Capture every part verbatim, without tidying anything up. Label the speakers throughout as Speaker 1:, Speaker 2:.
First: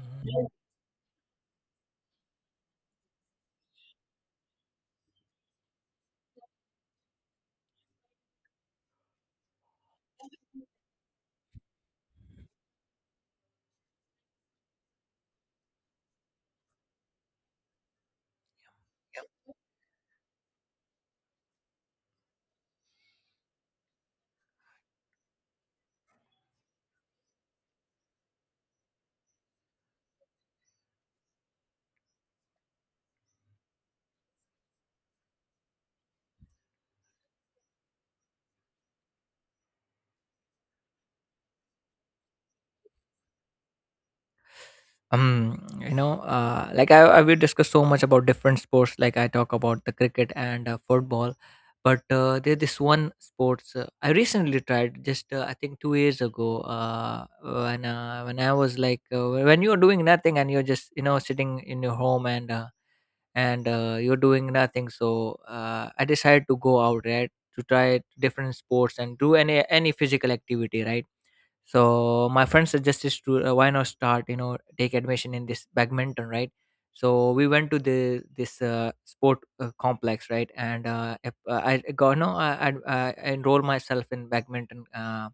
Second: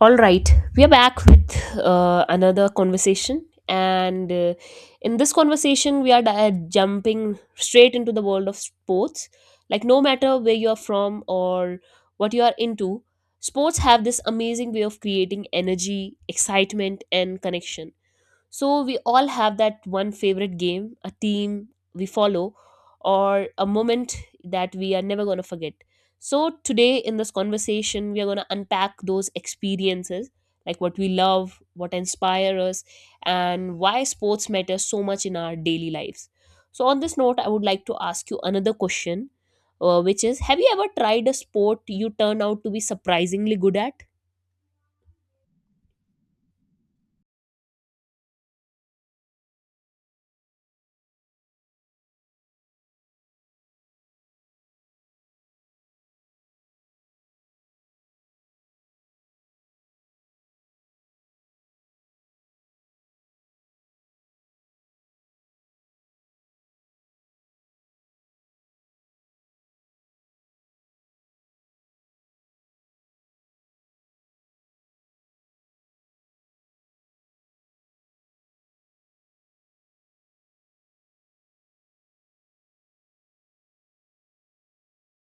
Speaker 1: All right, we are back with uh, another conversation, and uh, in this conversation, we are di- jumping straight into the world of sports. Like, no matter where you are from or what you are into, sports have this amazing way of creating energy, excitement, and connection. So we all have that one favorite game, a team we follow, or a moment that we are never going to forget. So today in this conversation, we are going to unpack those experiences, like what we love, what inspire us, and why sports matter so much in our daily lives. So on this note, I would like to ask you another question, uh, which is: have you ever tried a sport you turned out to be surprisingly good at?
Speaker 2: um you know uh like i, I we discuss so much about different sports. Like, I talk about the cricket and uh, football, but uh, there's this one sports uh, I recently tried just uh, I think two years ago, uh when uh, when I was like uh, when you're doing nothing and you're just, you know, sitting in your home, and uh, and uh, you're doing nothing, so uh, I decided to go out, right, to try different sports and do any any physical activity, right? So my friend suggested to, uh, why not start, you know, take admission in this badminton, right? So we went to the this uh, sport uh, complex, right? And uh, ap- uh, I got no I, I, I enrolled myself in badminton. uh,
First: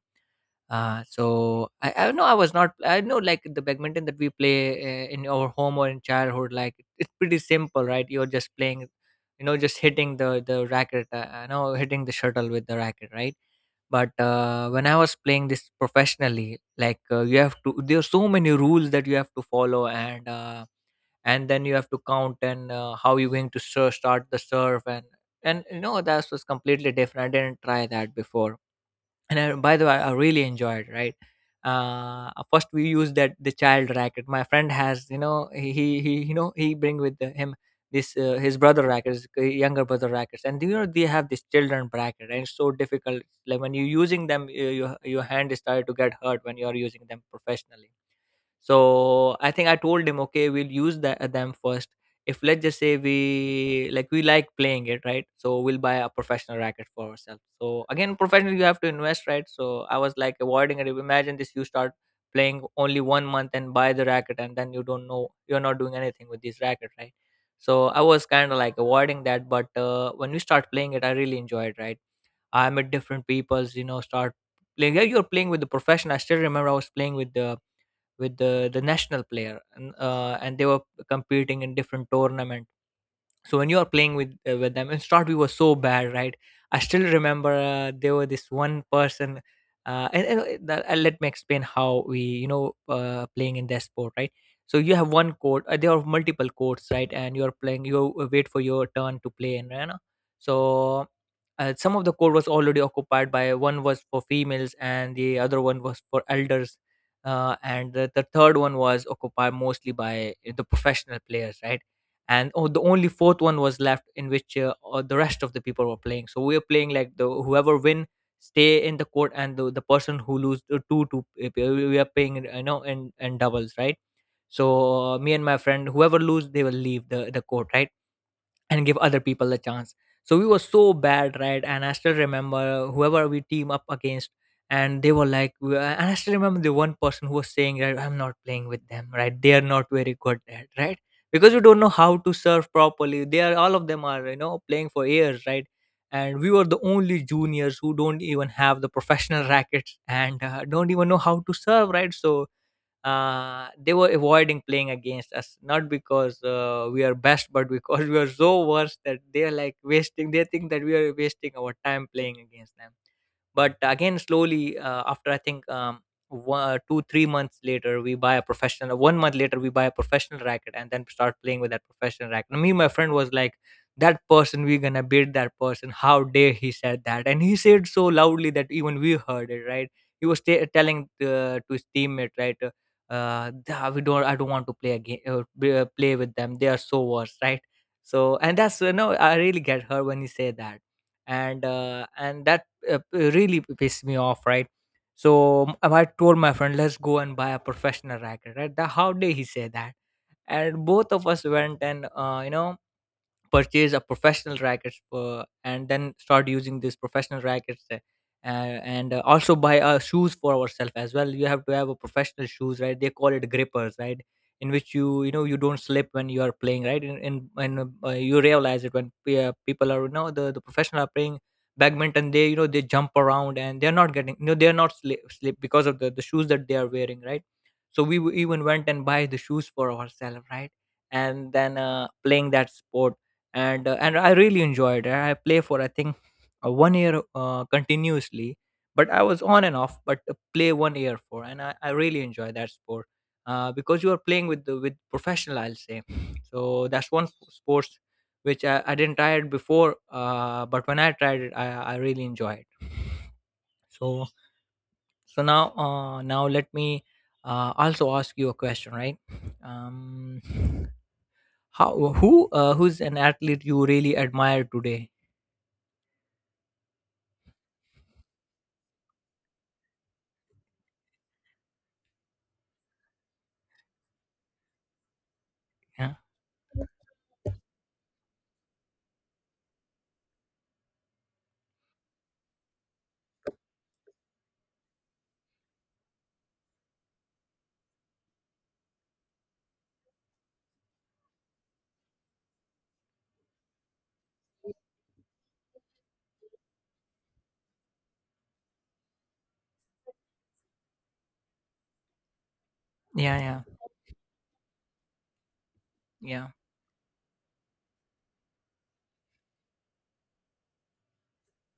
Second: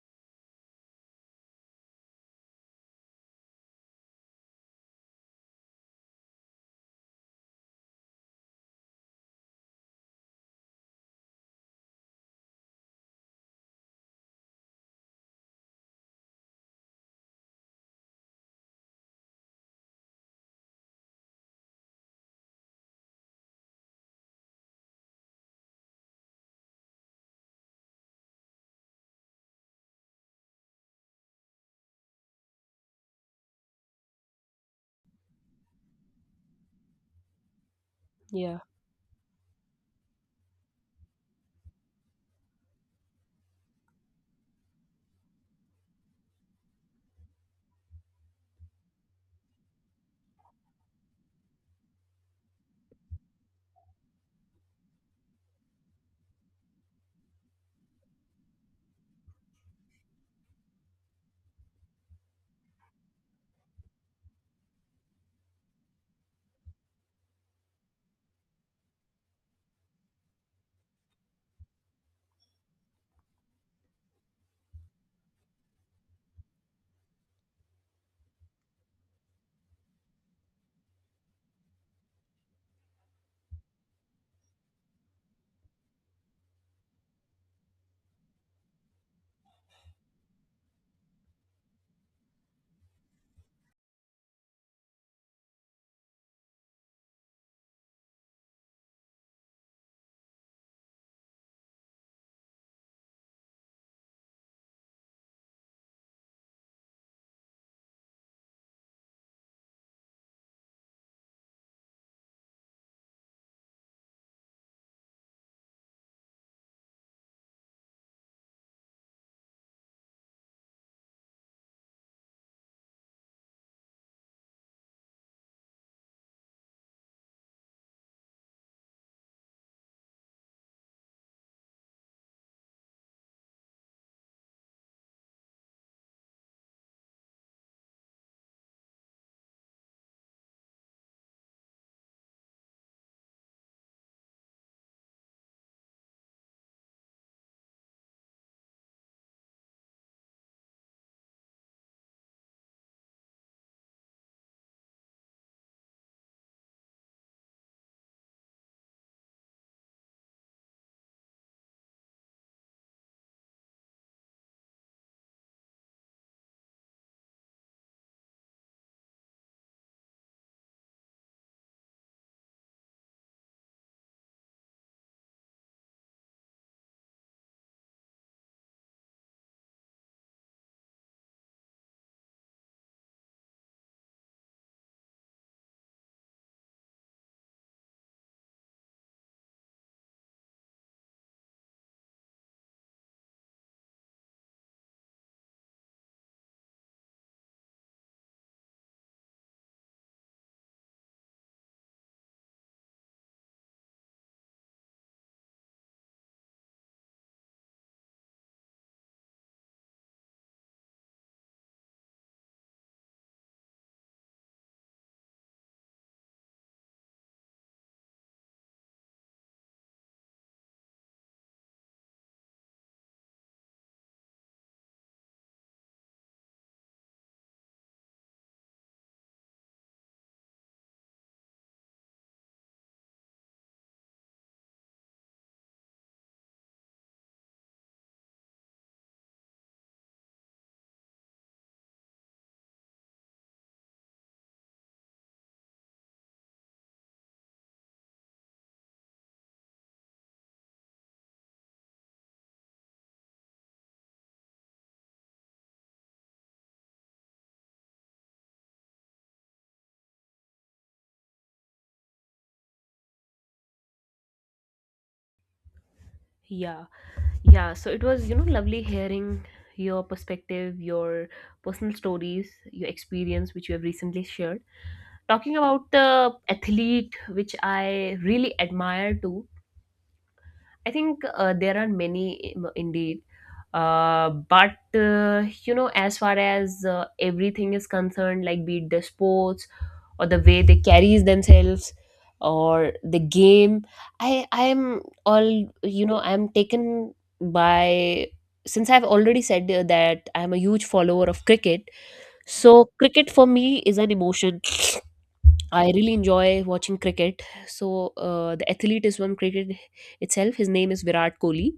Speaker 2: uh, so I, I know, I was not, I know like the badminton that we play uh, in our home or in childhood, like it's pretty simple, right? You're just playing, you know, just hitting the the racket, uh, you know, hitting the shuttle with the racket, right? But uh, when I was playing this professionally, like uh, you have to, there are so many rules that you have to follow. And uh, and then you have to count, and uh, how you're going to ser- start the serve. and and you know, that was completely different, I didn't try that before. And I, by the way, I really enjoyed, right? Uh first we used that the child racket my friend has, you know, he he, he, you know, he bring with the, him this uh, his
Speaker 1: Yeah.
Speaker 2: brother rackets, uh, younger brother rackets. And you know, they have this children bracket and it's so difficult. Like when you're using them, you, you, your hand is started to get hurt when you're using them professionally. So I think I told him, okay, we'll use that them first. If, let's just say, we like we like playing it, right, so we'll buy a professional racket for ourselves. So again, professional, you have to invest, right? So I was like avoiding it. Imagine this, you start playing only one month and buy the racket, and then you don't know, you're not doing anything with this racket, right? So I was kind of like avoiding that. But uh, when we start playing it, I really enjoyed, right? I met different peoples, you know, start playing. Yeah, you're playing with the profession. I still remember I was playing with the with the the national player, and uh, and they were competing in different tournaments. So when you are playing with uh, with them and start, we were so bad, right? I still remember uh, there were this one person. Uh, and, and uh, that, uh, let me explain how we, you know, uh, playing in that sport, right? So you have one court, uh, there are multiple courts, right? And you are playing, you uh, wait for your turn to play, and you know. So uh, some of the court was already occupied. By one was for females and the other one was for elders. Uh, and the, the third one was occupied mostly by the professional players, right? And oh, the only fourth one was left, in which uh, uh, the rest of the people were playing. So we were playing like, the whoever win stay in the court, and the, the person who lose, uh, two two uh, we are paying in, you know, in in doubles, right? So uh, me and my friend, whoever lose, they will leave the the court, right, and give other people a chance. So we were so bad, right? And I still remember, whoever we team up against, and they were like, we- and I still remember the one person who was saying, right, I'm not playing with them, right? They are not very good at, right? Because we don't know how to serve properly. They are, all of them are, you know, playing for years, right? And we were the only juniors who don't even have the professional rackets and uh, don't even know how to serve, right? So uh, they were avoiding playing against us, not because uh, we are best, but because we are so worse that they are like wasting, they think that we are wasting our time playing against them. But again, slowly, uh, after i think um, one, uh, two three months later we buy a professional, uh, one month later we buy a professional racket, and then start playing with that professional racket. And me and my friend was like, that person, we're gonna beat that person. How dare he said that! And he said so loudly that even we heard it, right? He was t- telling uh, to his teammate, right. uh, uh "Dah, we don't I don't want to play again, uh, b- uh, play with them, they are so worse," right? So, and that's you know, I really get her when you say that. And uh and that uh, p- really p- pissed me off, right? So, m- I told my friend, let's go and buy a professional racket, right. Dah, how dare he say that! And both of us went and, uh, you know, purchase a professional rackets for, and then start using these professional rackets. Uh, and uh, Also buy uh, shoes for ourselves as well. You have to have a professional shoes, right? They call it grippers, right, in which you you know, you don't slip when you are playing, right? In, in, when uh, you realize it when pe- uh, people are, you know, the, the professional are playing badminton, they, you know, they jump around and they're not getting, you know, they're not slip, slip because of the, the shoes that they are wearing, right? So we w- even went and buy the shoes for ourselves, right? And then uh, playing that sport. And uh, and I really enjoyed it. I play for, I think, uh, one year uh, continuously, but I was on and off. But uh, play one year for, and I, I really enjoy that sport, uh, because you are playing with the, with professional, I'll say. So that's one s- sports which I, I didn't try it before, uh, but when I tried it, I, I really enjoy it. So so now uh, now let me uh, also ask you a question, right? Um, how who uh, who's an athlete you really admire today?
Speaker 1: Yeah. Yeah, so it was, you know, lovely hearing your perspective, your personal stories, your experience, which you have recently shared. Talking about
Speaker 2: Yeah.
Speaker 1: the athlete, which I really admire too, I think uh, there are many im- indeed. Uh, but, uh, you know, as far as uh, everything is concerned, like be it the sports, or the way they carries themselves or the game i i am all, you know, I'm taken by, since I've already said uh, that I'm a huge follower of cricket. So cricket
Speaker 2: Yeah,
Speaker 1: for
Speaker 2: yeah.
Speaker 1: me is an emotion. I really
Speaker 2: Yeah.
Speaker 1: enjoy watching cricket. So uh, the athlete is from cricket itself. His name is Virat Kohli.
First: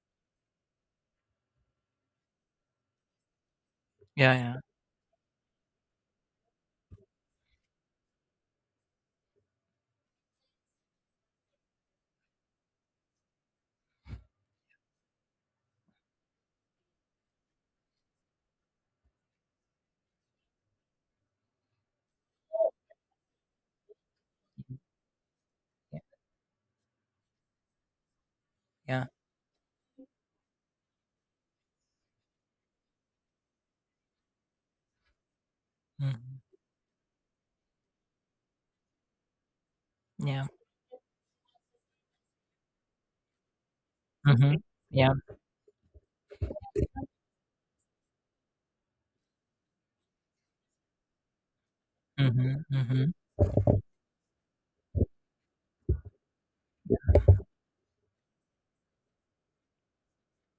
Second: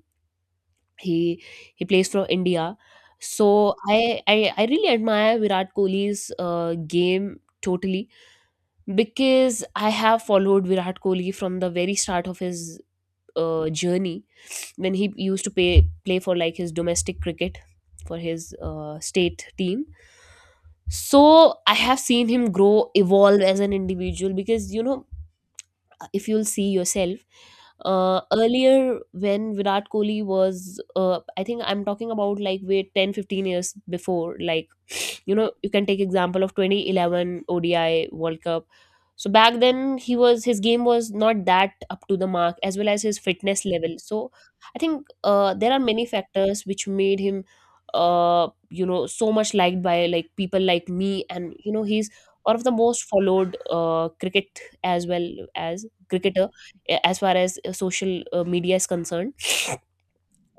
Speaker 1: He he plays for India. So i
Speaker 2: Yeah,
Speaker 1: i,
Speaker 2: yeah.
Speaker 1: I really admire Virat Kohli's uh, game totally, because I have followed Virat Kohli from the very start of his uh, journey, when he used to pay, play for like his domestic cricket, for his uh, state team. So I have seen him grow, evolve as an individual, because you know,
Speaker 2: Yeah.
Speaker 1: if you'll see yourself, uh,
Speaker 2: Yeah,
Speaker 1: earlier
Speaker 2: yeah.
Speaker 1: when Virat Kohli was, uh, I think I'm talking about like wait ten fifteen years before, like you know you can take
Speaker 2: Mhm.
Speaker 1: example of twenty eleven O D I World Cup. So back then he was,
Speaker 2: Yeah.
Speaker 1: his game was not that up to the mark as well as his fitness level. So
Speaker 2: Mhm.
Speaker 1: I think
Speaker 2: Yeah.
Speaker 1: uh, there are many factors which made him uh, you know so much liked by like people like me, and you know he's one of
Speaker 2: Mhm,
Speaker 1: the most
Speaker 2: mhm,
Speaker 1: followed uh, cricket as well as cricketer, a- as far as uh, social uh, media is concerned.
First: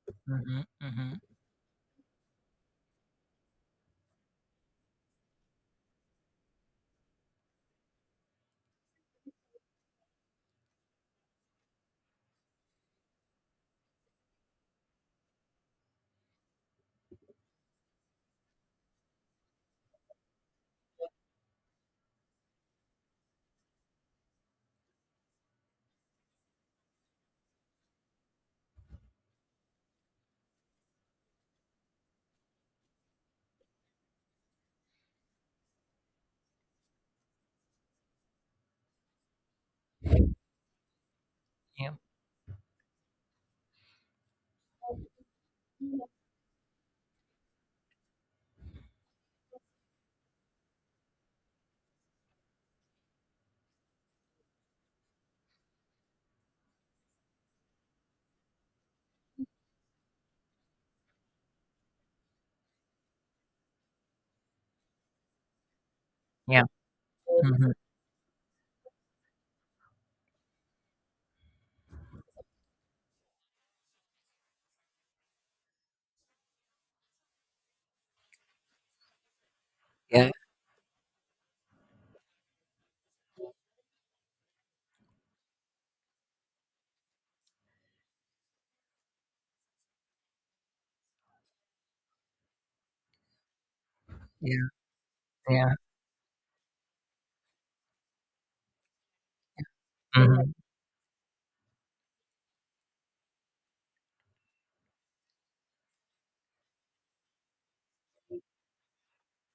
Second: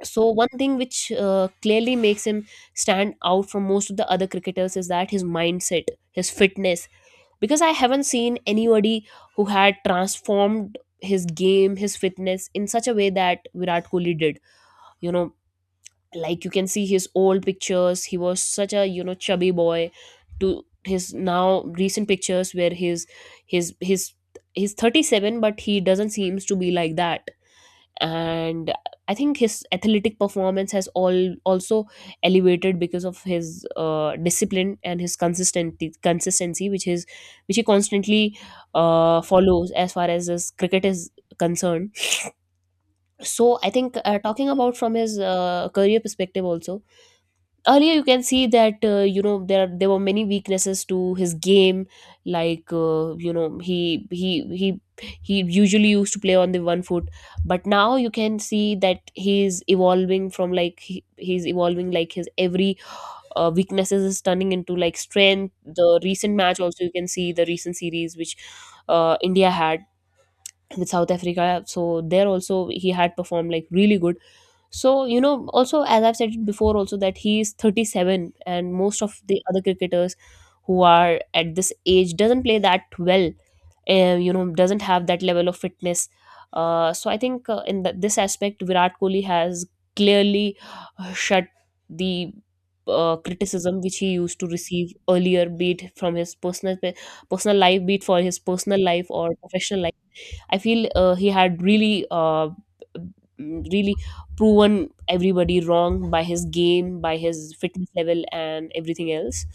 Speaker 1: So one
Speaker 2: mhm,
Speaker 1: thing which
Speaker 2: mhm.
Speaker 1: uh, clearly makes him stand out from most of the other cricketers is that his mindset, his fitness. Because I haven't seen anybody who had transformed his game, his fitness in such a way that Virat Kohli did. You know, like you can see his old pictures, he was such a, you know, chubby boy to his now recent pictures where his his his he's thirty-seven, but he doesn't seems to be like that. And I think his athletic performance has all also elevated because of his uh, discipline and his consistency, consistency, which is, which he constantly uh, follows as far as his cricket is concerned.
Speaker 2: Yeah.
Speaker 1: So I think uh, talking about from his uh, career perspective also, earlier you can see that uh, you know there are- there were many weaknesses to his game, like uh, you know he he he he usually used to play on the one foot, but now you can see that he's evolving from like he, he's evolving like his every uh, weaknesses is turning into like strength. The recent match
Speaker 2: Yeah.
Speaker 1: also you can see, the
Speaker 2: Mhm.
Speaker 1: recent series which uh, India had with South Africa. So there also he had performed like really good. So you know, also as I've said it before, also that he is thirty-seven, and most of the other cricketers
Speaker 2: Yeah.
Speaker 1: who are at this age doesn't play that well. Uh, you know, doesn't have that level of fitness. Uh, so I think uh, in th- this aspect, Virat Kohli has clearly uh, shut the uh, criticism which he used to
Speaker 2: Yeah.
Speaker 1: receive earlier, be
Speaker 2: Yeah.
Speaker 1: it from his personal pe- personal life, be it for his personal life or professional life.
Speaker 2: Mhm.
Speaker 1: I feel uh, he had really, uh, really proven everybody wrong by his game, by his fitness level, and everything else.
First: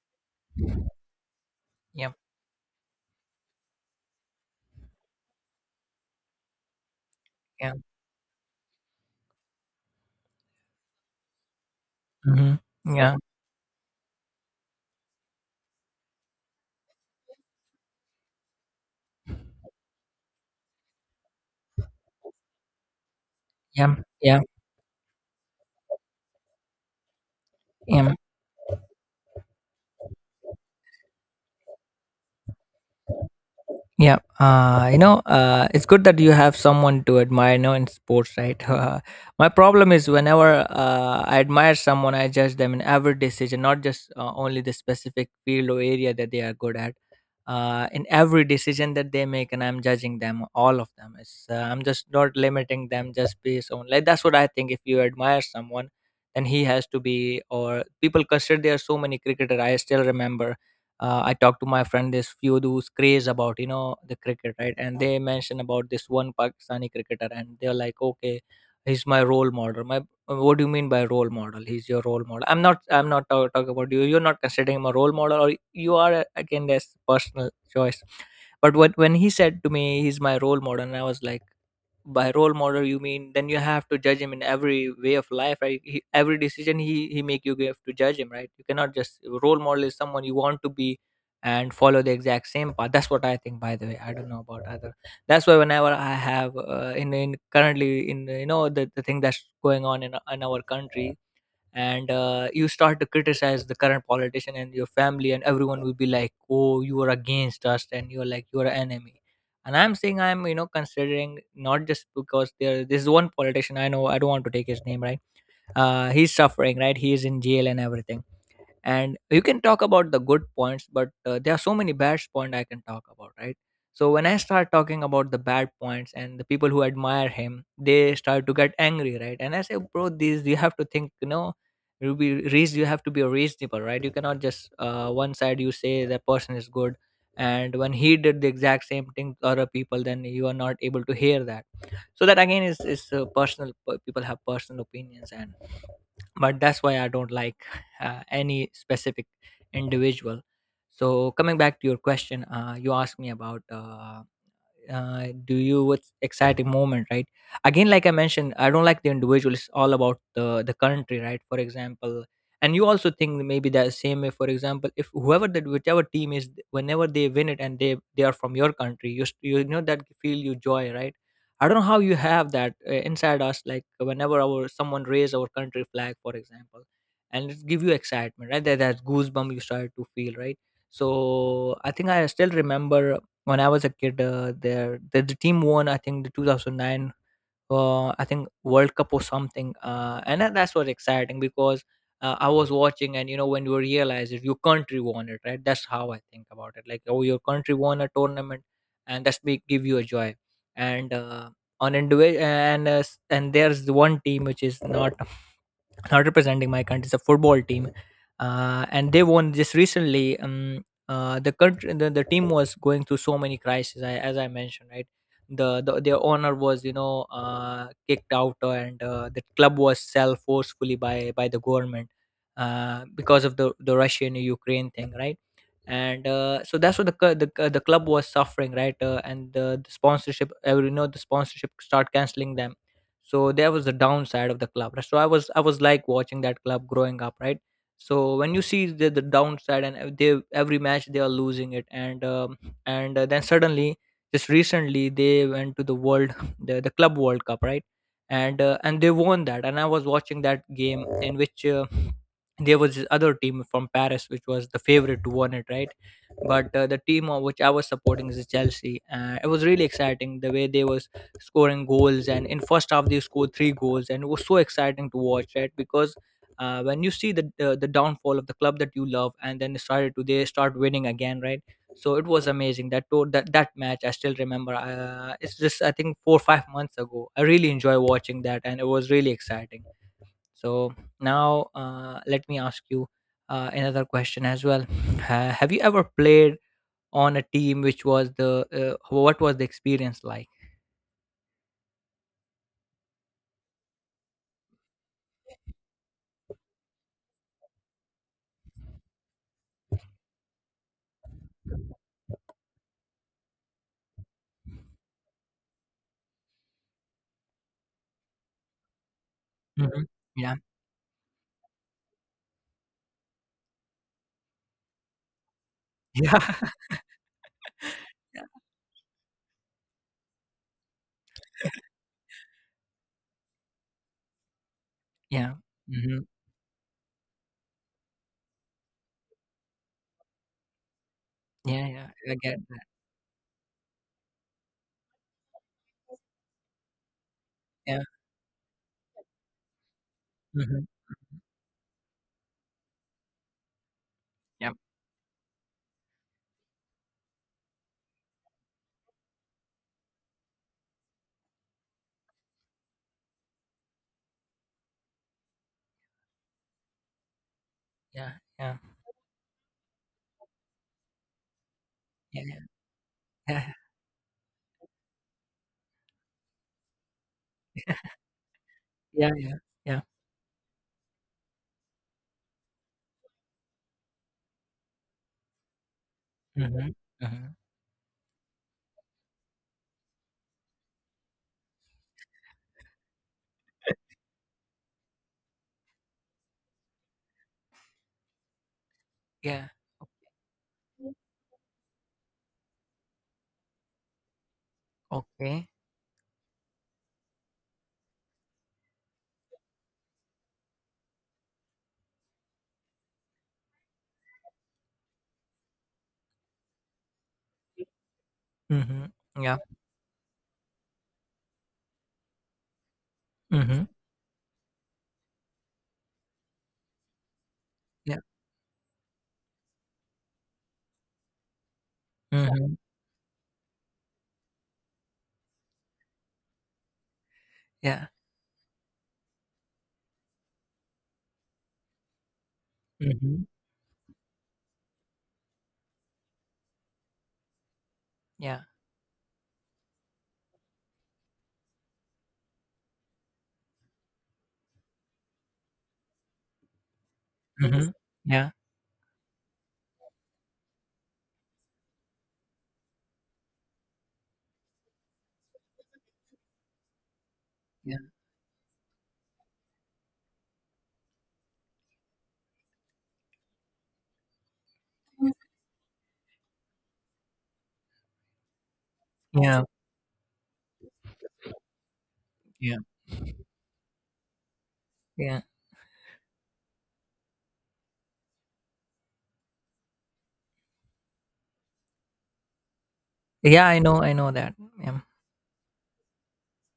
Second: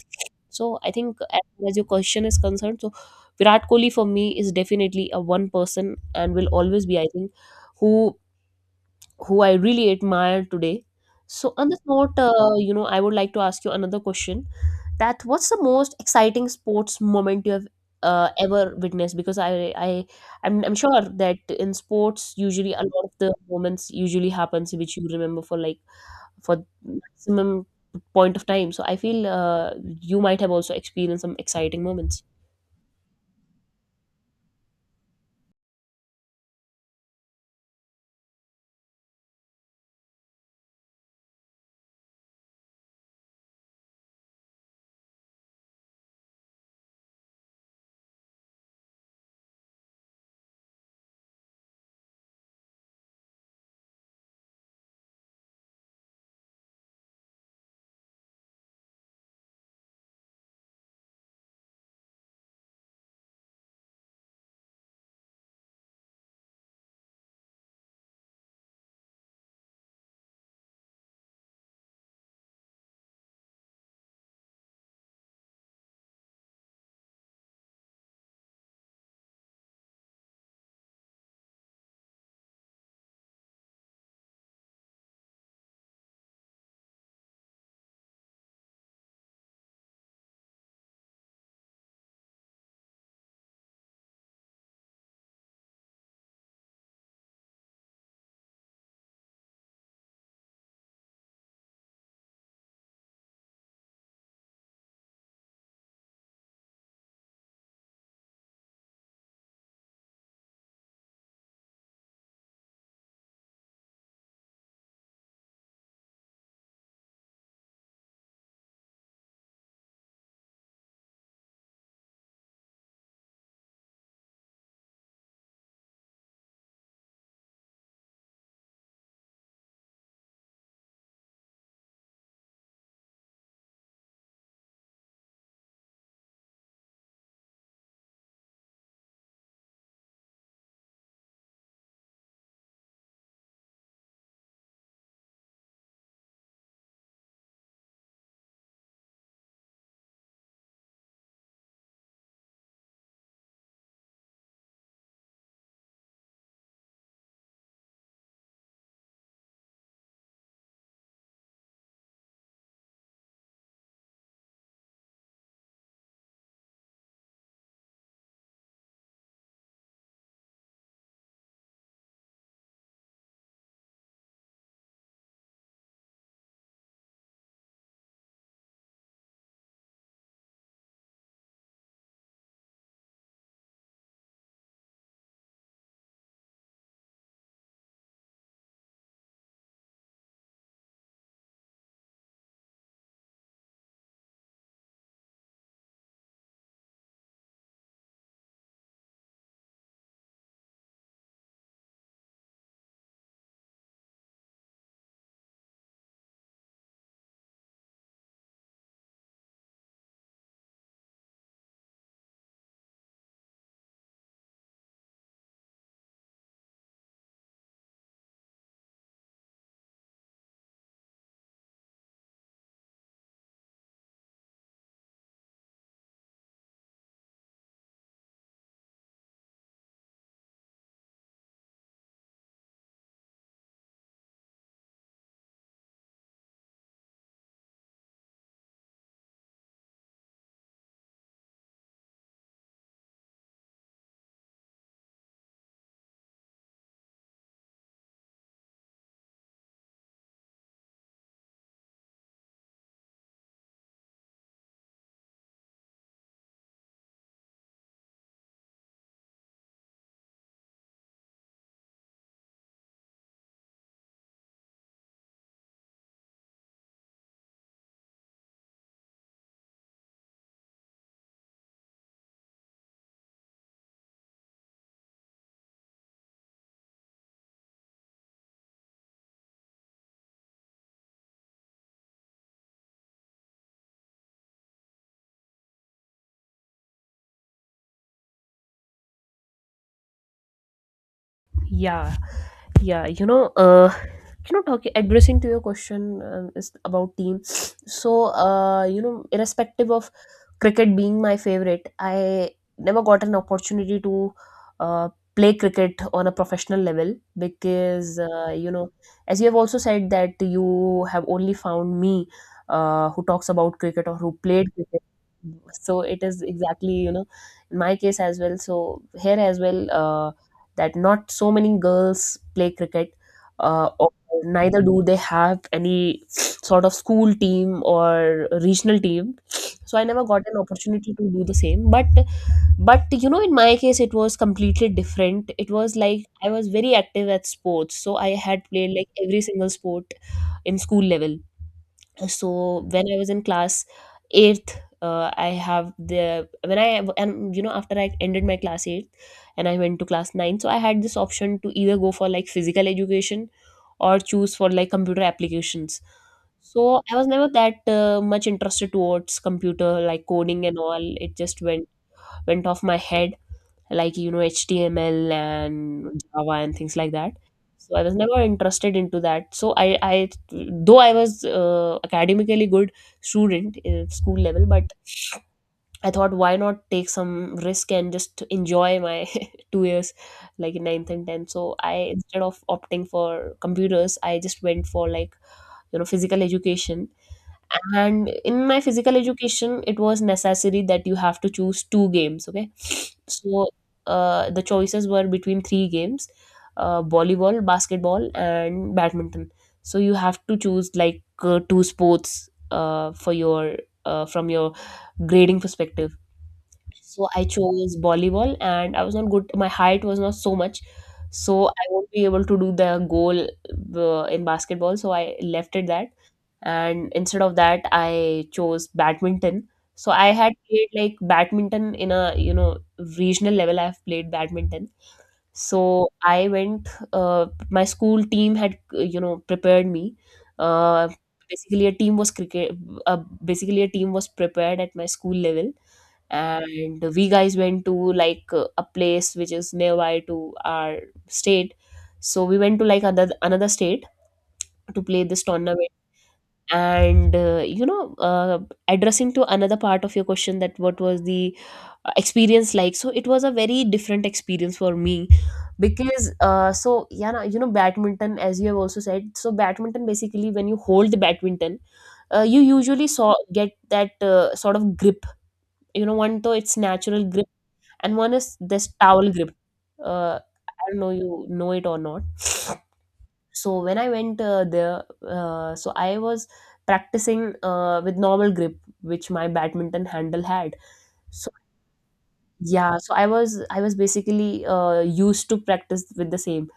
Speaker 1: So I think as far as your
Speaker 2: Yeah.
Speaker 1: question is concerned, so Virat Kohli for me is definitely a one person and will always be, I think,
Speaker 2: Yeah.
Speaker 1: who who I really admire today. So, on this note, uh,
Speaker 2: Mhm.
Speaker 1: you know, I would
Speaker 2: Yeah.
Speaker 1: like to ask you another question. That what's the most exciting sports moment you have uh, ever witnessed? Because I, I, I'm, I'm sure that in sports, usually a lot of the moments
Speaker 2: Yeah.
Speaker 1: usually
Speaker 2: Yeah.
Speaker 1: happens which you remember for like for maximum
Speaker 2: Yeah.
Speaker 1: point of time. So I feel uh, you might have also experienced some exciting moments.
Speaker 2: Yeah, uh, you know, uh, it's good that you have someone to admire, you know, in sports, right? Uh, my problem is, whenever uh, I admire someone, I judge them in every decision, not just uh, only the specific field or area that they are good at. Uh, in every decision that they make, and I'm judging them, all of them. It's, uh, I'm just not limiting them just based on, like, that's what I think. If you admire someone, then he has to be, or people consider, there are so many cricketer. I still remember uh, I talked to my friend this few who's craze about, you know, the cricket, right? And they mentioned about this one Pakistani cricketer and they're like, okay, he's my role model, my. Uh, what do you mean by role model? He's your role model? I'm not I'm not talking talk talk about, you, you're not considering him a role model, or you are, uh, again, that's personal choice. But when, when he said to me he's my role model, and I was like, by role model you mean, then you have to judge him in every way of life, right? He, every decision he he make, you have to judge him, right? You cannot just, role model is someone you want to be and follow the exact same path. That's what I think. By the way, I don't know about other. That's why whenever I have, uh, in in currently in, uh, you know, the, the thing that's going on in, in our country, and uh, you start to criticize the current politician, and your family and everyone will be like, oh, you are against us, and you're like, you're an enemy. And I'm saying, I'm, you know, considering not just because there, this is one politician, I know, I don't want to take his name, right? Uh he's suffering, right? He is in jail and everything. And you can talk about the good points, but uh, there are so many bad points I can talk about, right? So when I start talking about the bad points, and the people who admire him, they start to get angry, right? And I say, bro, these, you have to think, you know, you be reas- you Have to be reasonable, right? You cannot just uh, one side you say that person is good, and when he did the exact same thing to other people then you are not able to hear that. So that again is is uh, personal, p- people have personal opinions and, but that's why I don't like uh, any specific individual. So coming back to your question, uh, you asked me about uh, uh, do you, what's exciting moment, right? Again, like I mentioned, I don't like the individual, it's all about the the country, right? For example, and you also think maybe the same way, for example, if whoever that whichever team is, whenever they win it and they they are from your country, you s- you know that feel, you joy, right? I don't know how you have that uh, inside us, like whenever our someone raise our country flag, for example, and it give you excitement, right? That, that goosebump you start to feel, right? So I think I still remember when I was a kid, uh, there the, the team won, I think the two thousand nine uh, I think World Cup or something. Uh, and that- that's what's exciting because uh, I was watching, and you know, when you realize it, your country won it, right? That's how I think about it. Like, oh, your country won a tournament, and that's make give you a joy. And uh, On individual, and uh, s- and there's the one team which is not not representing my country. It's a football team, uh, and they won just recently. Um, uh, the country, the, the team was going through so many crises, I, as I mentioned, right? The, the their owner was, you know, uh, kicked out, and uh, the club was sold forcefully by by the government uh, because of the the Russian Ukraine thing, right? and uh, So that's what the cl- the, cl- the club was suffering, right? Uh, and the, the sponsorship, uh, you know, the sponsorship start canceling them. So there was the downside of the club, right? So i was I was like watching that club growing up, right? So when you see the, the downside and ev- they every match they are losing it, and um, and uh, then suddenly, just recently they went to the world the, the club world cup, right? And uh, and they won that, and I was watching that game in which uh, there was this other team from Paris which was the favorite to win it, right? But uh, the team of which I was supporting is Chelsea. Uh, it was really exciting the way they was scoring goals, and in first half they scored three goals, and it was so exciting to watch, right? Because uh, when you see the uh, the downfall of the club that you love, and then they started to they start winning again, right? So it was amazing that to- that that match I still remember. Uh, it's just I think four or five months ago. I really enjoy watching that, and it was really exciting. So now uh, let me ask you uh, another question as well. Ha- have you ever played on a team, which was the uh, what was the experience like?
Speaker 1: Yeah, yeah, you know uh you know talking, addressing to your question, um, is about team. So uh you know, irrespective of cricket being my favorite, I never got an opportunity to uh, play cricket on a professional level, because uh, you know, as you have also
Speaker 2: Hmm.
Speaker 1: said that
Speaker 2: Yeah.
Speaker 1: you have only found me, uh, who talks about cricket or who played cricket. So it is
Speaker 2: Yeah,
Speaker 1: exactly, you know, in my case as well. So here as well, Uh, that not so many girls play cricket, uh, or neither do they
Speaker 2: yeah.
Speaker 1: have any
Speaker 2: Hmm.
Speaker 1: sort of school team or regional team. So I never got an opportunity to do the
Speaker 2: Yeah,
Speaker 1: same,
Speaker 2: yeah.
Speaker 1: but
Speaker 2: I get that.
Speaker 1: but you know in my case it was completely different. It was like I was very active at sports,
Speaker 2: Yeah.
Speaker 1: so I had played like every single sport in
Speaker 2: Hmm.
Speaker 1: school level. So when I was in class eighth, uh, I have the when I and you know, after I ended my class eighth and I went to class nine, so I had this option to either go for like physical education or choose for like computer applications. So I was never that uh,
Speaker 2: Yeah,
Speaker 1: much
Speaker 2: yeah,
Speaker 1: interested towards computer, like coding and all. It just went
Speaker 2: yeah, yeah.
Speaker 1: went off my head, like you know HTML and Java and things like that. So I was never interested into
Speaker 2: Yeah,
Speaker 1: that.
Speaker 2: yeah,
Speaker 1: So i
Speaker 2: yeah.
Speaker 1: i though I was uh, academically good student in school level, but I thought why not
Speaker 2: Hmm.
Speaker 1: take some
Speaker 2: Hmm.
Speaker 1: risk and just enjoy my two years like in ninth and tenth. So I, instead of opting for computers, I just went for like, you know, physical education. And in my physical
Speaker 2: Yeah.
Speaker 1: education, it was necessary that you have to choose two games, okay. So uh, the choices were between
Speaker 2: Okay.
Speaker 1: three games, uh, volleyball, basketball and badminton. So you have to choose like uh, two sports uh, for your uh, from your grading perspective. So I chose volleyball, and I
Speaker 2: Hmm.
Speaker 1: was not good,
Speaker 2: Yeah.
Speaker 1: my height was not so much. So I won't be able to do the goal
Speaker 2: Hmm.
Speaker 1: uh, in basketball, so I left it that, and instead of that
Speaker 2: Yeah.
Speaker 1: I chose badminton. So I had played like badminton in a, you know,
Speaker 2: Hmm.
Speaker 1: regional level, I've played badminton. So I went, uh, my
Speaker 2: Yeah.
Speaker 1: school team had uh, you know prepared me uh, basically a team was cricket uh,
Speaker 2: Hmm.
Speaker 1: basically a team was prepared at my school level, and we guys went to like
Speaker 2: Yeah.
Speaker 1: uh, a place which is nearby to our state. So we went to like another another state to play this tournament. And, uh, you
Speaker 2: Hmm.
Speaker 1: know,
Speaker 2: Yeah.
Speaker 1: uh, addressing to another part of your question, that what was the uh, experience like? So it was a very different experience for me, because uh, so yeah, na- you know,
Speaker 2: Yeah.
Speaker 1: badminton, as you have also said. So badminton basically when you hold the badminton, uh, you usually saw get that uh, sort of grip. You know, one though it's natural grip, and one is this towel grip.
Speaker 2: Yeah.
Speaker 1: Uh, I don't know you know it or not.
Speaker 2: Yeah.
Speaker 1: So when I went uh, there,
Speaker 2: Yeah.
Speaker 1: uh, so I was practicing uh, with normal grip which my badminton handle had. So yeah, so i was
Speaker 2: Yeah, I
Speaker 1: i was
Speaker 2: know, I know that.
Speaker 1: basically uh,
Speaker 2: Yeah,
Speaker 1: used to practice with the same.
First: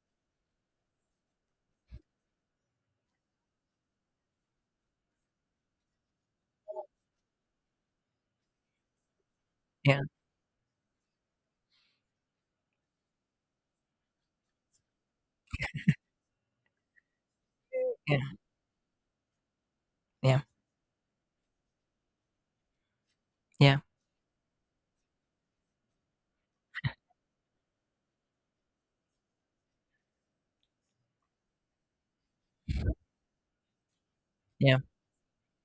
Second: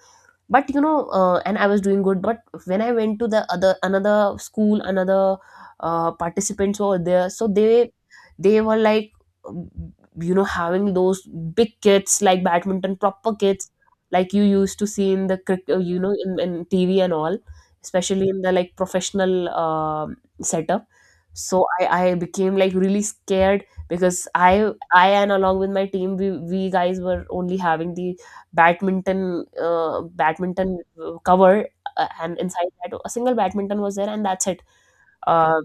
Speaker 1: But you know uh, and I was doing good, but when I went to the other, another school, another uh, participants over there, so they they were like, um,
Speaker 2: yeah,
Speaker 1: you know, having those big kits like badminton proper kits, like you used to see in the cric- uh, you know in, in TV and all,
Speaker 2: yeah,
Speaker 1: especially in the like professional um
Speaker 2: yeah,
Speaker 1: setup. So i i became like really scared, because i i and along with my team, we we guys were only having the badminton uh, badminton uh, cover, uh, and inside that a single badminton was there, and that's it.
Speaker 2: yeah,
Speaker 1: Uh,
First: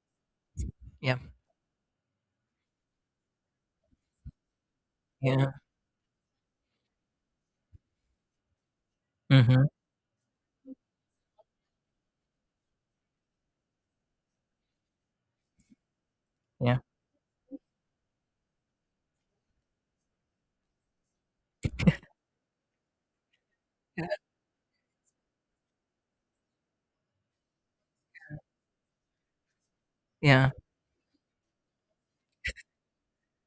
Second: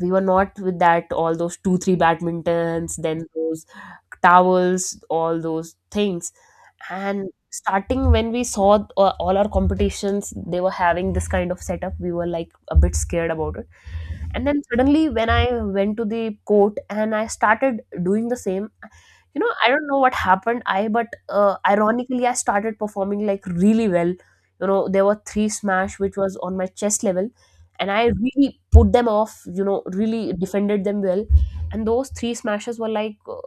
Speaker 1: we were not with that
Speaker 2: yeah,
Speaker 1: all those two three badmintons, then those towels,
Speaker 2: yeah,
Speaker 1: all
Speaker 2: yeah.
Speaker 1: those things. And starting when we saw uh, all our
Speaker 2: Mhm.
Speaker 1: competitions, they were having this kind of setup, we were like a bit scared about it. And then suddenly, when I went to the court
Speaker 2: Yeah,
Speaker 1: and I started doing the same, you know, I don't know what happened. I but uh, Ironically, I started performing like really
Speaker 2: yeah,
Speaker 1: well. You know, there were three smash which was on my chest level, and I really put them off. You know, really
Speaker 2: yeah,
Speaker 1: defended them well, and those three smashes were like uh,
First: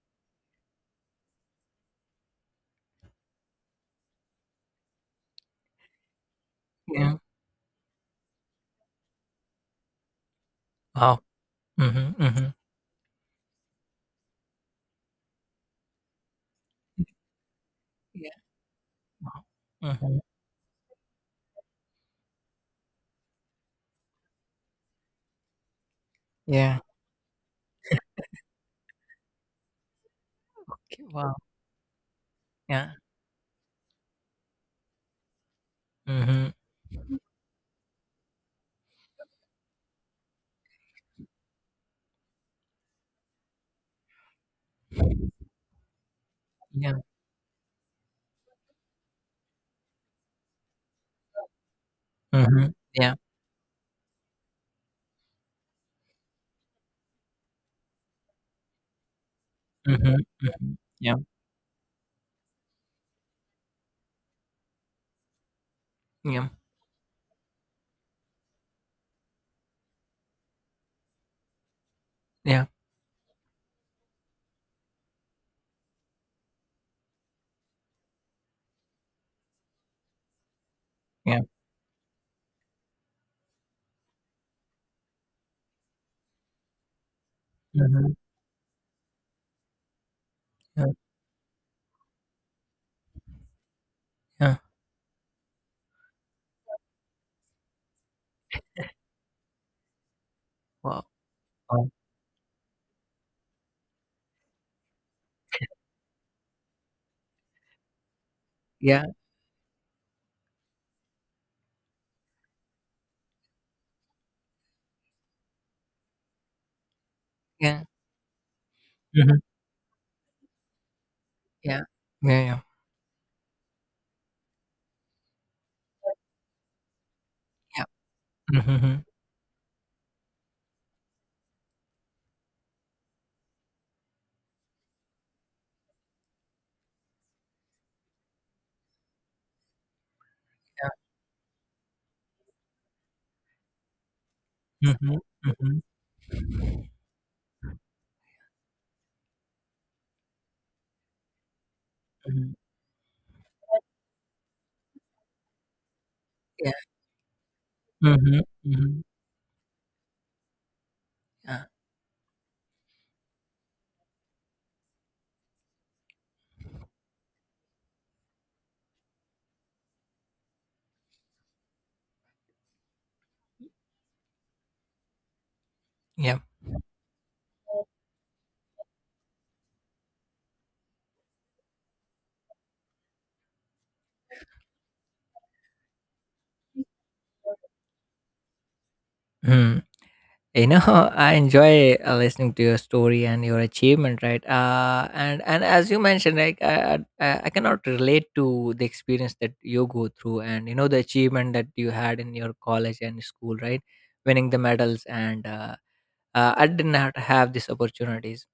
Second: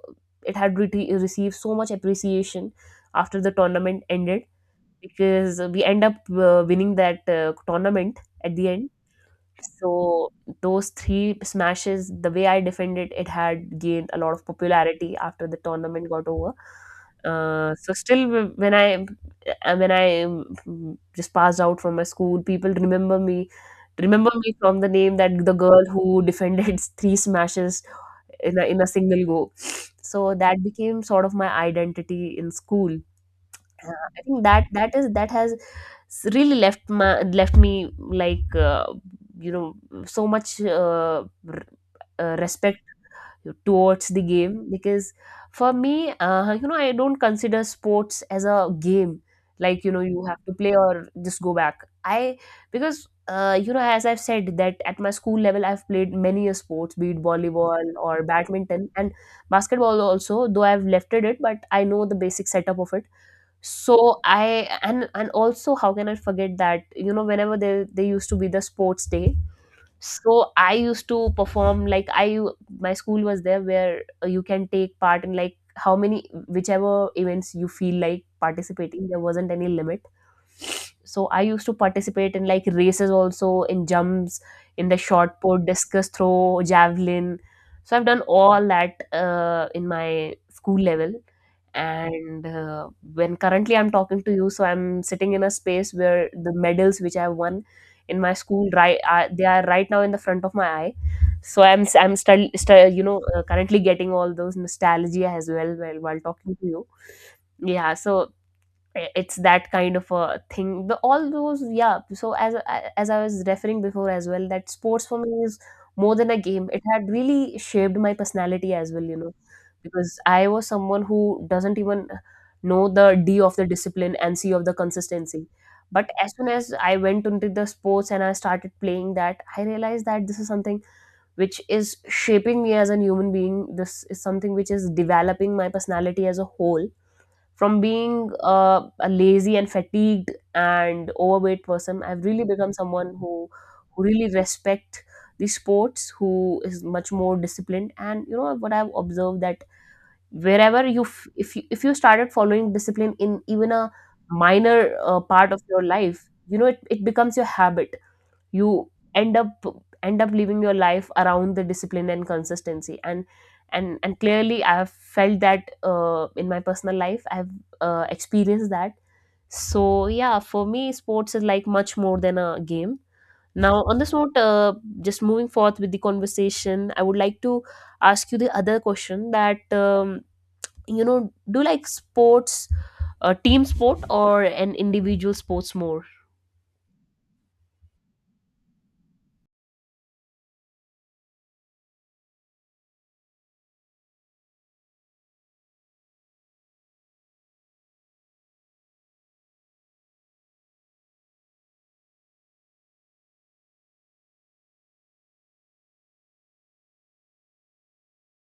Speaker 1: it had re- received so much appreciation after the tournament ended because we end up uh, winning
Speaker 2: yeah.
Speaker 1: that uh, tournament at the end. So those
Speaker 2: Wow.
Speaker 1: three smashes,
Speaker 2: Mhm.
Speaker 1: the way
Speaker 2: Mhm.
Speaker 1: I defended, it had gained a lot of popularity after the tournament got over. Uh, so still,
Speaker 2: Yeah.
Speaker 1: wh- when I
Speaker 2: Wow.
Speaker 1: and when
Speaker 2: Mhm.
Speaker 1: I um, just passed out from my school, people remember me, remember me from the name that the girl who defended
Speaker 2: Yeah.
Speaker 1: three smashes in a, in a single go. So that became
Speaker 2: K-
Speaker 1: sort of
Speaker 2: Wow.
Speaker 1: my identity in
Speaker 2: Yeah.
Speaker 1: school uh, I think that that is that has s-
Speaker 2: Mhm.
Speaker 1: really left my left me like uh, you know so much uh, r- uh, respect towards the game because for me uh, you know I
Speaker 2: Yeah.
Speaker 1: don't consider sports as a game like you know you have to play or just go back I
Speaker 2: Mhm.
Speaker 1: because
Speaker 2: Yeah.
Speaker 1: uh, you know as I've said that at my school level I've played many a sports be it volleyball or badminton and basketball
Speaker 2: Mhm.
Speaker 1: also though
Speaker 2: Mhm.
Speaker 1: I've left
Speaker 2: Yeah.
Speaker 1: it but I know the basic setup of it. So I and and also how can I
Speaker 2: Yeah.
Speaker 1: forget that, you know, whenever there there used to be the sports day, so I used to perform like I
Speaker 2: Yeah.
Speaker 1: my school was there where uh, you can take part in like how many whichever events you feel like participating. There wasn't any limit, so I
Speaker 2: Yeah.
Speaker 1: used to participate in like races, also in jumps, in the shot put, discus throw, javelin. So I've
Speaker 2: Mhm.
Speaker 1: done all that uh, in my school
Speaker 2: Yeah.
Speaker 1: level. And uh, when currently I'm talking to you,
Speaker 2: Yeah.
Speaker 1: so I'm sitting in a space where the medals which I won in my school, right, uh, they are right now in the front of my eye.
Speaker 2: Wow.
Speaker 1: So i'm
Speaker 2: Wow.
Speaker 1: s- I'm still still you know uh, currently getting all those nostalgia as well while, while talking to you. Yeah. So
Speaker 2: Yeah.
Speaker 1: it's that kind of a thing, the all those. Yeah. So as as I was referring before as well, that sports for me is more than a game. It had really
Speaker 2: Yeah.
Speaker 1: shaped my personality as well, you know,
Speaker 2: Mhm.
Speaker 1: because I was someone who doesn't
Speaker 2: Yeah.
Speaker 1: even
Speaker 2: Yeah. Yeah.
Speaker 1: know the D of the discipline and C of the consistency. But as soon as I went into the
Speaker 2: Yeah.
Speaker 1: sports and I started
Speaker 2: Mhm.
Speaker 1: playing that, I realized that this is something which is shaping me as a human being. This is something which is developing my personality as a whole. From being uh, a lazy and fatigued
Speaker 2: Yeah.
Speaker 1: and overweight person, I've really become someone who who really respect
Speaker 2: Mhm.
Speaker 1: the
Speaker 2: Mhm.
Speaker 1: sports, who is much more disciplined. And you know what I've observed, that wherever you f- if you, if you started
Speaker 2: Mhm.
Speaker 1: following discipline in even a minor uh, part of your life, you know
Speaker 2: Yeah.
Speaker 1: it, it becomes your habit.
Speaker 2: Mhm.
Speaker 1: You
Speaker 2: Mhm.
Speaker 1: end up end up living your life around the
Speaker 2: Yeah.
Speaker 1: discipline and consistency. And and and clearly I have felt that uh, in my personal life I have uh, experienced that. So yeah, for me sports is like much more than a game. Now on this note, uh, just moving forth with the
Speaker 2: Yeah.
Speaker 1: conversation, I would like to ask you the other question that um, you know, do you like sports, a team sport or an individual sports more?
Speaker 2: Hmm. You know, I enjoy uh, listening to your story and your achievement, right? Uh, and and as you mentioned, like I, I i cannot relate to the experience that you go through and you know the achievement that you had in your college and school, right? Winning the medals and uh, uh, I did not have these opportunities.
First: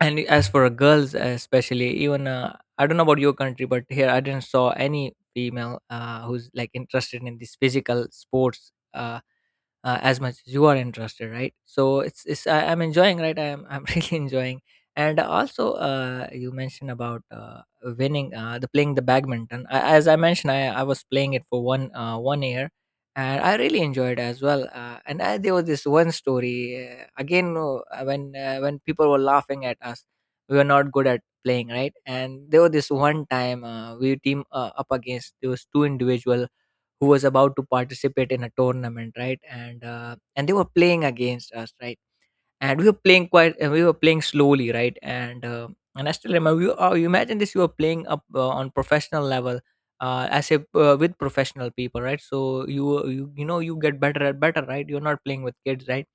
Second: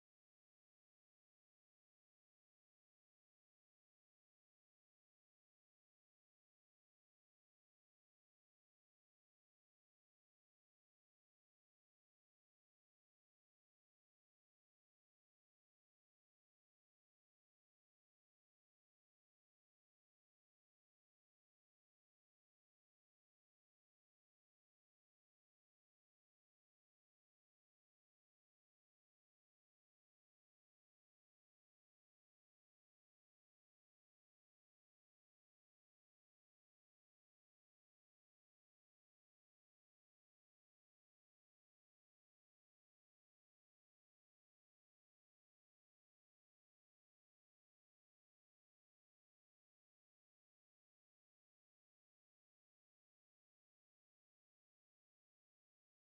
Speaker 2: And as for girls especially, even uh, I don't know about your country, but here I didn't saw any female uh, who's like interested in these physical sports, uh, uh, as much as you are interested, right? So it's, it's I, I'm enjoying, right? i'm, I'm really enjoying. And also uh, you mentioned about uh, winning uh, the playing the badminton. I, as I mentioned, I, I was playing it for one uh, one year, and I really enjoyed as well. Uh, and I, there was this one story, uh, again no, uh, when uh, when people were laughing at us, we were not good at playing, right? And there was this one time, uh, we team uh, up against those two individual who was about to participate in a tournament, right? And uh, and they were playing against us, right? And we were playing quite uh, we were playing slowly, right? And uh, and I still remember you, uh, you imagine this, you were playing up uh, on professional level, uh, as if uh, with professional people, right? So you you you know you get better and better, right? You're not playing with kids, right?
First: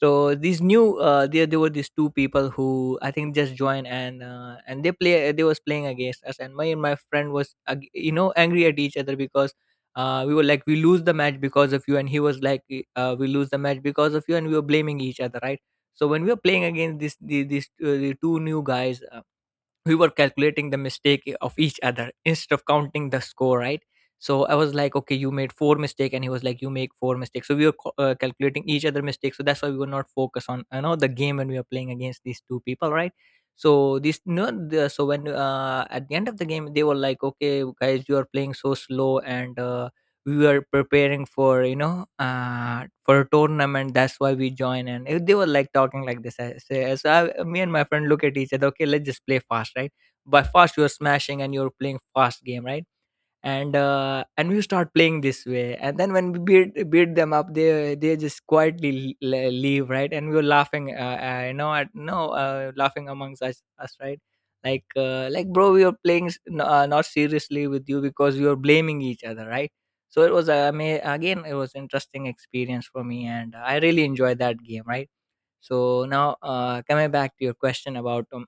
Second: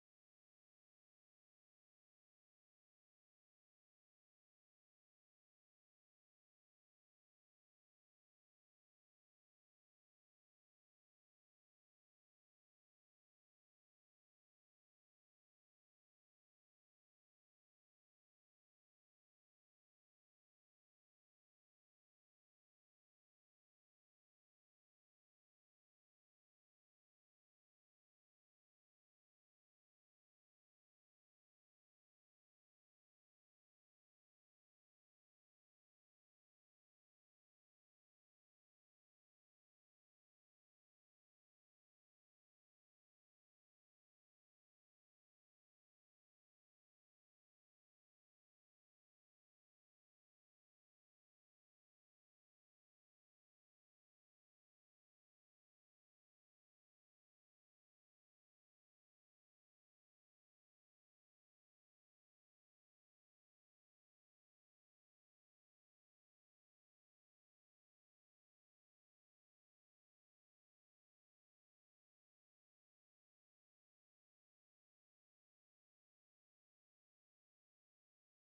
Speaker 2: So these new uh, there there were these two people who I think just joined, and uh, and they play they was playing against us, and my and my friend was ag- you know, angry at each other because uh, we were like we lose the match because of you, and he was like "Y-" uh, we lose the match because of you, and we were blaming each other, right? So when we were playing against this the, these uh, the two new guys, uh, we were calculating the mistake of each other instead of counting the score, right? So I was like, okay, you made four mistake, and he was like, you make four mistakes. So we were co- uh, calculating each other mistakes, so that's why we were not focused on, you know, the game when we were playing against these two people, right? So this no the, so when uh, at the end of the game they were like, okay guys, you are playing so slow and uh, we were preparing for, you know, uh, for a tournament, that's why we join. And if they were like talking like this, I say, so I, me and my friend look at each other, okay, let's just play fast, right? By fast, you're smashing and you're playing fast game, right? And uh, and we start playing this way, and then when we beat beat them up, they they just quietly l- l- leave, right? And we were laughing uh, uh, you know, at no uh, laughing amongst us, us, right? Like uh, like bro, we were playing s- n- uh, not seriously with you because we were blaming each other, right? So it was uh, ama- again, it was interesting experience for me, and I really enjoyed that game, right? So now uh, coming back to your question about um,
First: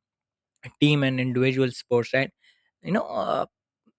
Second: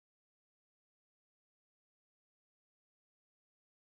Speaker 2: team and individual sports, right? You know, uh,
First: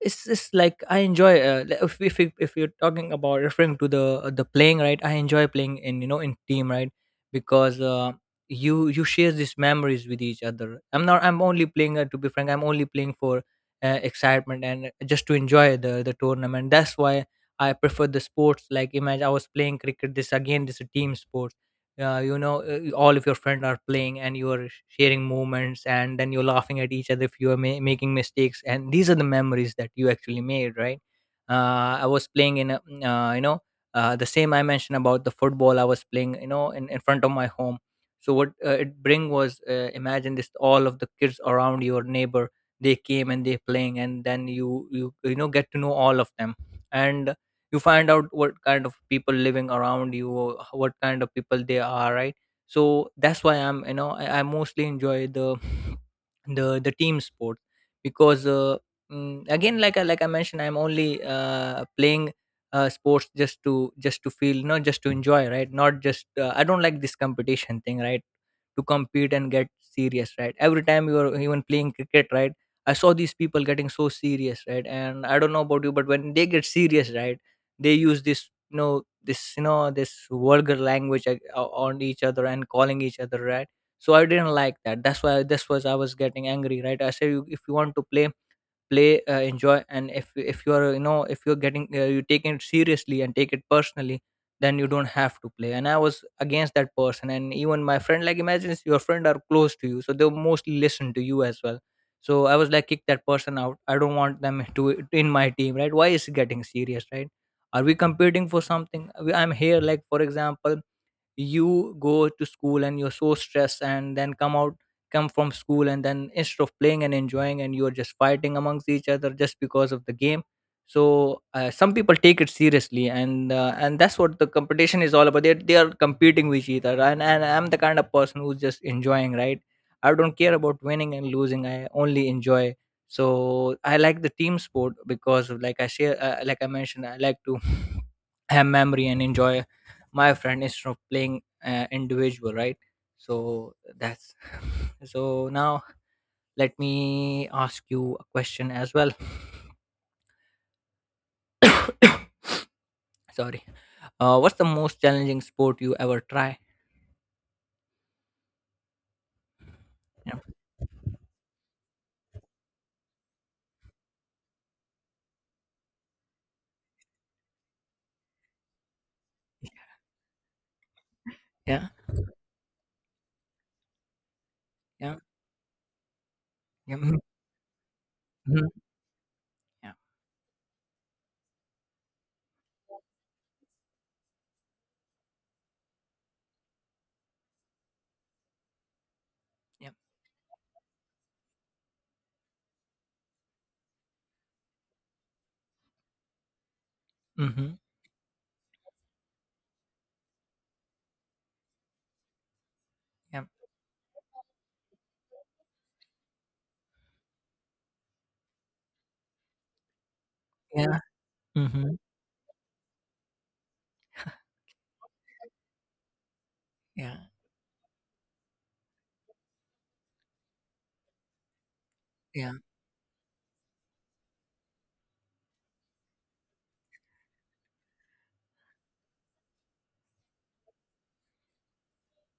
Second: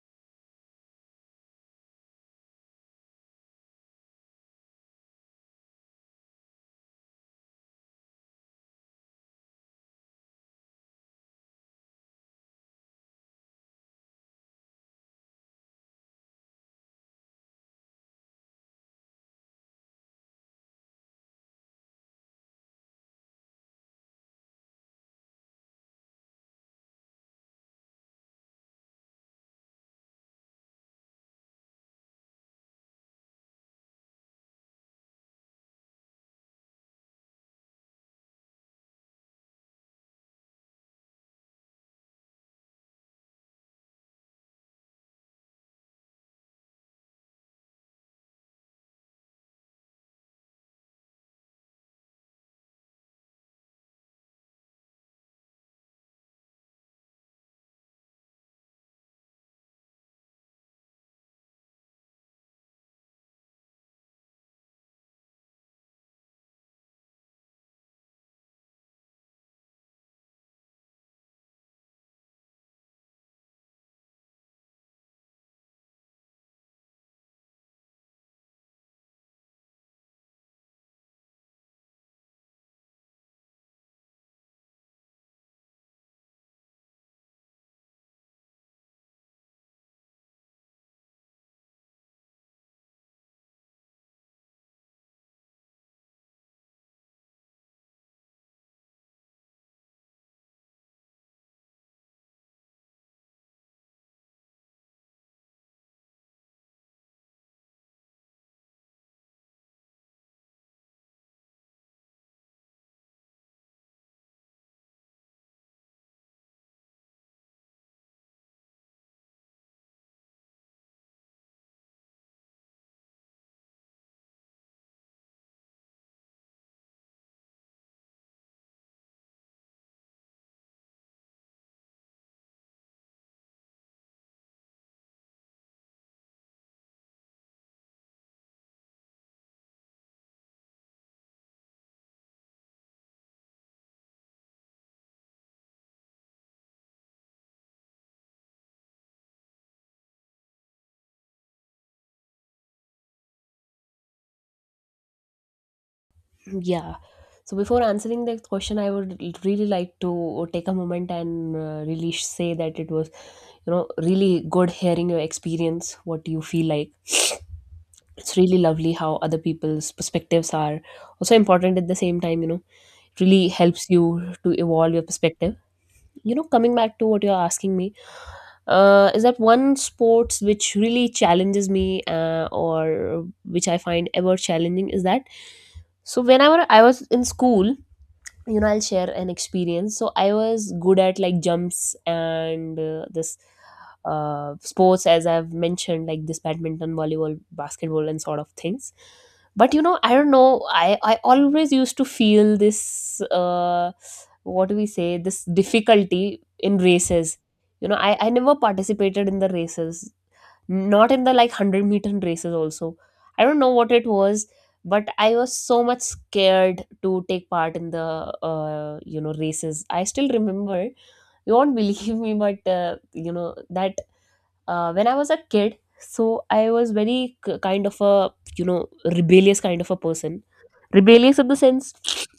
Speaker 2: it's just like I enjoy, uh, le- if, if you- if you're talking about referring to the uh, the playing, right? I enjoy playing in, you know, in team, right? Because uh, you you share these memories with each other. I'm not I'm only playing uh, to be frank, I'm only playing for uh, excitement and just to enjoy the the tournament. That's why I prefer the sports. Like imagine I was playing cricket, this again, this is a team sport. Uh, you know, uh, all of your friends are playing and you are sharing moments, and then you're laughing at each other if you are ma- making mistakes, and these are the memories that you actually made, right? uh, I was playing in a, mm, uh, you know, uh, the same I mentioned about the football, I was playing, you know, in, in front of my home. So what uh, it bring was, uh, imagine this, all of the kids around your neighbor, they came and they playing, and then you you you know get to know all of them, and you find out what kind of people living around you or what kind of people they are, right? So that's why I'm you know I, I mostly enjoy the the the team sport. Because uh, mm, again, like I, like I mentioned, I'm only uh, playing uh, sports just to just to feel, not just to enjoy, right? Not just uh, I don't like this competition thing, right? To compete and get serious, right? Every time you're even playing cricket, right? I saw these people getting so serious, right? And I don't know about you, but when they get serious, right, they use this, you know, this, you know, this vulgar language ag- o- on each other and calling each other, right? So I didn't like that, that's why this was I was getting angry, right? I said you- if you want to play, play uh, enjoy, and if if you are, you know, if you're getting uh, you taking it seriously and take it personally, then you don't have to play. And I was against that person, and even my friend, like imagine, it's your friend are close to you, so they'll mostly listen to you as well. So I was like, kick that person out, I don't want them to in my team, right? Why is it getting serious, right? Are we competing for something? We- I'm here, like, for example, you go to school and you're so stressed, and then come out, come from school, and then instead of playing and enjoying, and you're just fighting amongst each other just because of the game. So uh, some people take it seriously, and uh, and that's what the competition is all about, they they are competing with each other. and, and I'm the kind of person who's just enjoying, right? I don't care about winning and losing, I only enjoy. So I like the team sport because of, like I share, uh, like I mentioned, I like to have memory and enjoy my friend instead of playing uh, individual, right? So that's so now let me ask you a question as well. Sorry, uh, what's the most challenging sport you ever try?
Speaker 1: Yeah. So before answering that question, I would l- really like
Speaker 2: Yeah.
Speaker 1: to take a moment and uh, really sh- say that it was, you know, really good hearing your experience, what you feel like. It's really lovely how other people's perspectives are also important at
Speaker 2: Yeah.
Speaker 1: the same time, you know, it really helps you to evolve your
Speaker 2: Yeah.
Speaker 1: perspective. You know, coming back
Speaker 2: Yeah.
Speaker 1: to
Speaker 2: Mhm.
Speaker 1: what you're asking me,
Speaker 2: Mhm.
Speaker 1: uh, is that one
Speaker 2: Yeah.
Speaker 1: sports which really challenges me uh, or which I find ever challenging is that, so whenever I was in school, you know, I'll share an
Speaker 2: Yeah.
Speaker 1: experience. So I was good at like jumps and uh, this uh, sports as I've mentioned, like this badminton, volleyball,
Speaker 2: Mm-hmm.
Speaker 1: basketball and sort of things. But you know, I don't know, i i always used to feel this
Speaker 2: Yeah.
Speaker 1: uh, what do we say, this difficulty in races. You know, i i never participated in the races,
Speaker 2: Yeah.
Speaker 1: not in the like 100
Speaker 2: Mm-hmm.
Speaker 1: meter races also. I don't know what it was, but I was so much scared
Speaker 2: Yeah.
Speaker 1: to take part in the uh, you know, races. I still remember, you won't believe me,
Speaker 2: Yeah.
Speaker 1: but uh, you know that uh, when I was a kid, so I was very k- kind of a you know rebellious kind of a person. Rebellious in the sense,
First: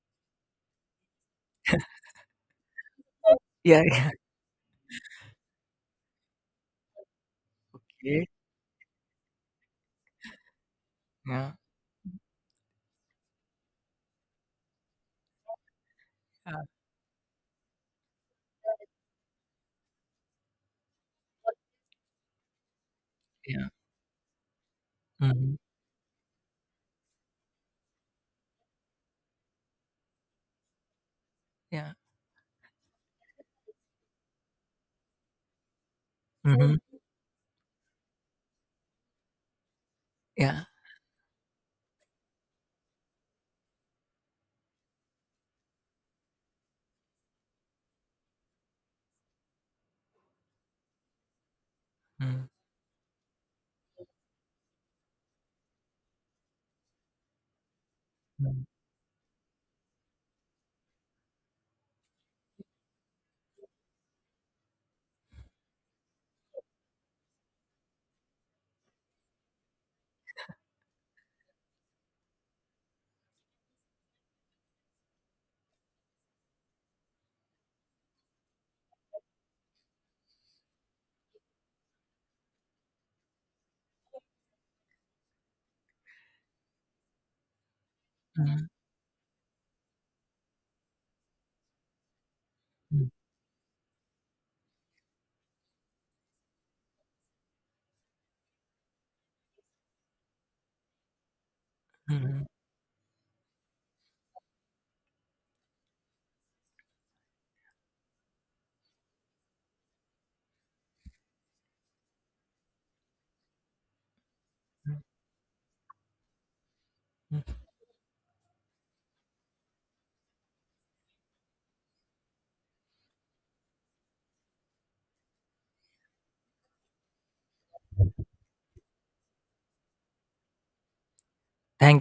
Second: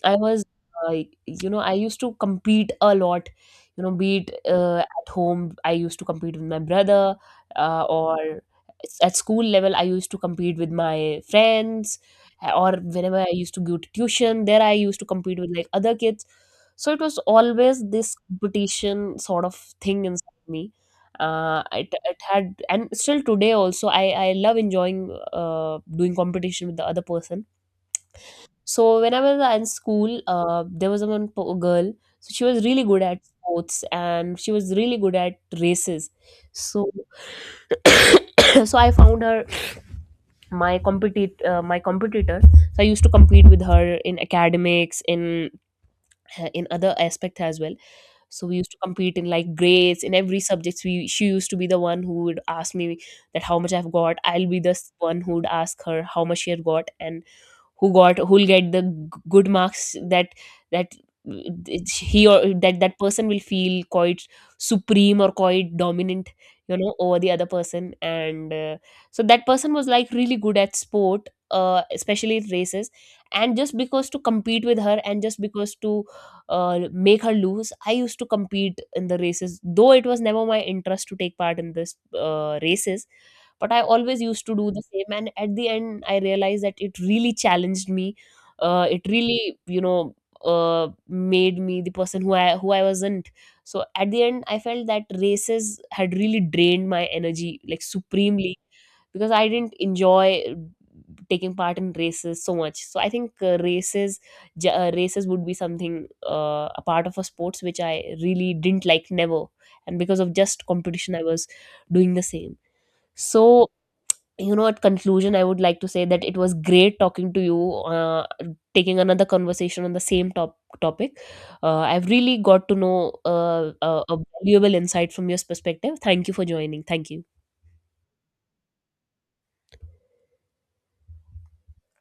Speaker 1: I was uh, you know, I used to compete a lot,
Speaker 2: Yeah.
Speaker 1: you know,
Speaker 2: Yeah.
Speaker 1: be it uh, at home I used to compete with my brother, uh,
Speaker 2: Okay.
Speaker 1: or s- at school level I used to compete with my
Speaker 2: Yeah.
Speaker 1: friends, uh, or whenever I used to go to tuition, there I used to compete with like other kids.
Speaker 2: Yeah.
Speaker 1: So it was always this competition sort of thing inside me. Uh, it, it had and still today
Speaker 2: Yeah.
Speaker 1: also i i love enjoying
Speaker 2: Mm-hmm.
Speaker 1: uh, doing competition with the other person. So when I was in school, uh, there was one po- girl.
Speaker 2: Yeah.
Speaker 1: So she was really good at sports and she was really good at races.
Speaker 2: Mm-hmm.
Speaker 1: So so I found her
Speaker 2: Yeah.
Speaker 1: my compete uh, my competitor. So I used to compete with her in academics, in uh, in other aspects as well. So we used to compete in like grades in every subject. We She used to be the one who would
Speaker 2: Mm-hmm.
Speaker 1: ask me that how much I've got. I'll be the s- one who would ask her how much she had got, and who got who'll get the g- good marks. That that it's- he or that that person will feel quite supreme or quite dominant, you know, over the other person. And uh, so that person was like really good at sport, uh, especially in races. And just because to compete with her, and just because to uh, make her lose, I used to compete in the races, though it was never my interest to take part in this uh, races. But I always used to do the same, and at the end I realized that it really challenged me.
Speaker 2: Mm-hmm.
Speaker 1: Uh, it really, you know, uh, made me the person who i who i
Speaker 2: Mm-hmm.
Speaker 1: wasn't. So at the end I felt that races had really drained my energy like supremely, because I didn't enjoy uh, taking part in races
Speaker 2: Mm-hmm.
Speaker 1: so much. So I think uh, races j- uh, races would be something uh, a part of a sports which I really didn't like, never. And because of just competition, I was doing the same. So you know, at conclusion, I would like to say that it was great talking to you,
Speaker 2: Mm-hmm.
Speaker 1: uh, taking another conversation on the same top topic. uh, I've really got to know uh, a, a valuable insight from your perspective. Thank you for joining. Thank you.
Speaker 2: Thank